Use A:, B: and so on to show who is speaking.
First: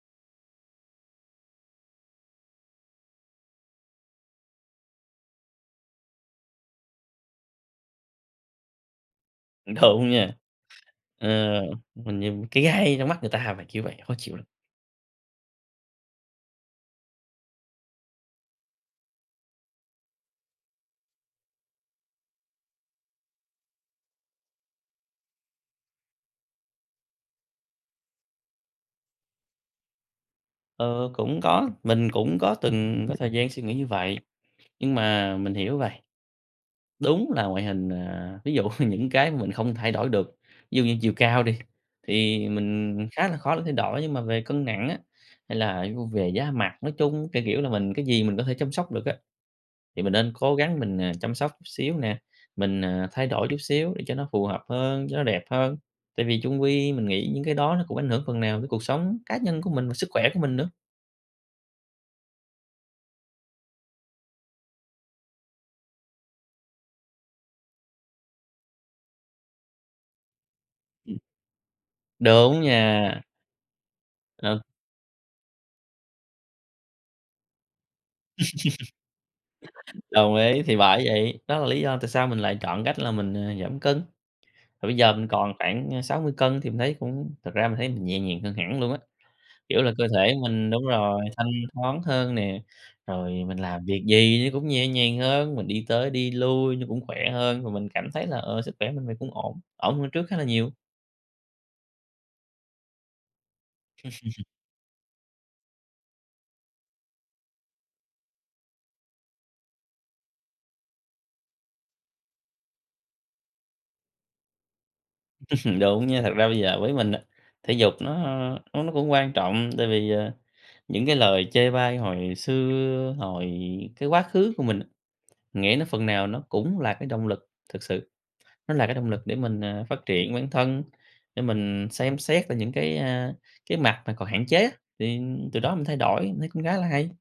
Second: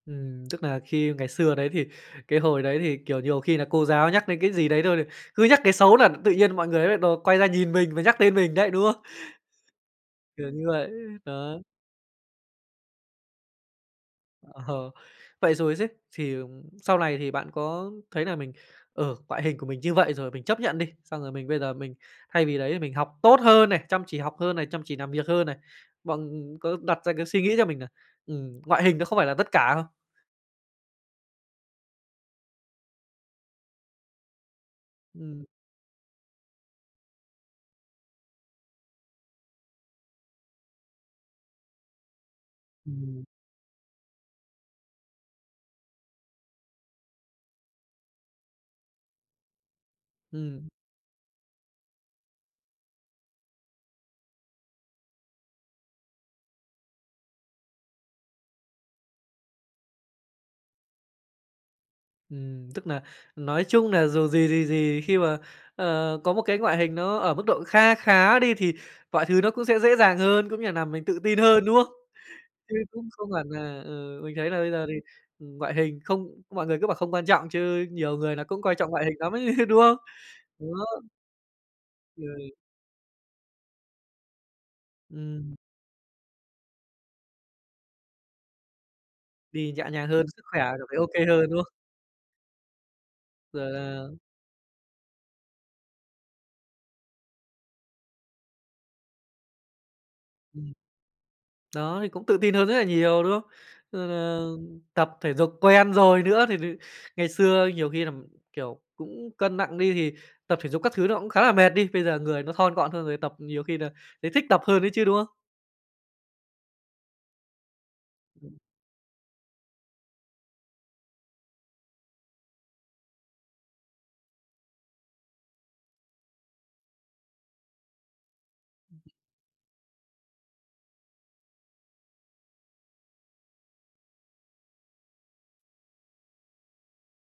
A: Ừm, tức nà khi ngày xưa đấy thì cái hồi đấy thì, kiểu, nhiều khi nà cô giáo nhắc đến cái gì đấy thôi là cứ nhắc cái xấu là tự nhiên mọi người nó nại đầu quay ra nhìn mình và nhắc tên mình đấy, đúng không?
B: Đúng nha.
A: Kiểu như vậy.
B: Ờ,
A: Đó.
B: mình như cái gai trong mắt người ta vậy, kiểu vậy. Khó chịu lắm.
A: Ờ. Vậy rồi xứ, thì, ờm, sau này thì bạn có thấy nà mình, ờ, ngoại hình của mình như vậy rồi mình chấp nhận đi, xong rồi mình bây giờ mình thay vì đấy thì mình học tốt hơn này, chăm chỉ học hơn này, chăm chỉ làm việc hơn này. Bọn, ừm, có đặt ra cái suy nghĩ cho mình nà, ừm, ngoại hình nó không phải là tất cả không?
B: Ờ, cũng có. Mình cũng có từng có thời gian suy nghĩ như vậy, nhưng mà
A: Ừm.
B: mình hiểu vầy. Đúng là ngoại hình à, ví dụ những cái mình không thay đổi được, ví dụ như chiều cao đi, thì mình
A: Ừm.
B: khá là khó là thay đổi, nhưng mà về cân nặng á, hay là [unintelligible] về da mặt nói chung, kiểu kiểu là, mình cái gì mình có thể chăm sóc được á, thì mình nên cố
A: Ừm.
B: gắng mình, ờ, chăm sóc chút xíu nè. Mình, ờ, thay đổi chút xíu để cho nó phù hợp hơn, cho nó đẹp hơn, tại vì chung quy mình nghĩ những cái đó nó cũng ảnh hưởng phần nào tới cuộc sống cá nhân của mình và sức khỏe của mình nữa.
A: Ừm, tức nà, nói chung nà dù gì thì gì, khi mà, ờ, có một cái ngoại hình nó ở mức độ kha khá đi, thì mọi thứ nó cũng sẽ dễ dàng hơn, cũng như nà làm mình
B: Ừm.
A: tự tin hơn, đúng không?
B: Đúng
A: Chứ cũng
B: nha!
A: không hẳn nà ừ, mình thấy nà
B: Ừ.
A: bây giờ thì, ừm, ngoại hình không mọi người cứ bảo không quan trọng, chứ nhiều người nà cũng coi trọng ngoại hình nắm ấy, đúng không?
B: Đồng ý,
A: Đó.
B: thì bởi vậy. Đó là lý do tại sao mình
A: Ừ.
B: lại chọn cách là mình, ờ, giảm cân. Thì bây giờ mình còn
A: Ừm.
B: khoảng, a, 60kg thì mình thấy cũng thật ra mình thấy mình nhẹ nhàng hơn hẳn luôn á,
A: Đi
B: kiểu
A: nhẹ
B: là, cơ
A: nhàng hơn,
B: thể
A: sức khỏe
B: mình, đúng
A: cảm thấy
B: rồi,
A: OK hơn,
B: thanh
A: đúng không?
B: thoáng hơn nè. Rồi mình
A: Rồi
B: làm việc
A: là
B: gì nó cũng nhẹ nhàng hơn, mình đi tới đi lui nó cũng khỏe hơn, và mình cảm thấy là, ờ, sức khỏe mình vầy cũng ổn, ổn hơn trước khá là nhiều.
A: Ừm. Đó, thì cũng tự tin hơn rất nà nhiều, đúng không? Rồi nà tập thể dục quen rồi nữa, thì-thì ngày xưa nhiều khi là, kiểu, cũng cân nặng đi, thì tập thể dục các thứ nó cũng khá là mệt đi, bây giờ người nó thon gọn hơn rồi, tập nhiều khi nà thấy thích tập hơn ấy chứ, đúng không?
B: Đúng nha. Thật ra bây giờ với mình á, thể dục nó nó nó cũng quan trọng, tại vì, ờ, những cái lời chê bai hồi xưa, hồi cái quá khứ của mình, nghĩ nó phần nào nó cũng là cái động lực thực sự. Nó là cái động lực để mình, ờ, phát triển bản thân, để mình xem xét lại những cái, a, cái mặt mà còn hạn chế á, thì từ đó mình thay đổi, mình thấy cũng khá là hay.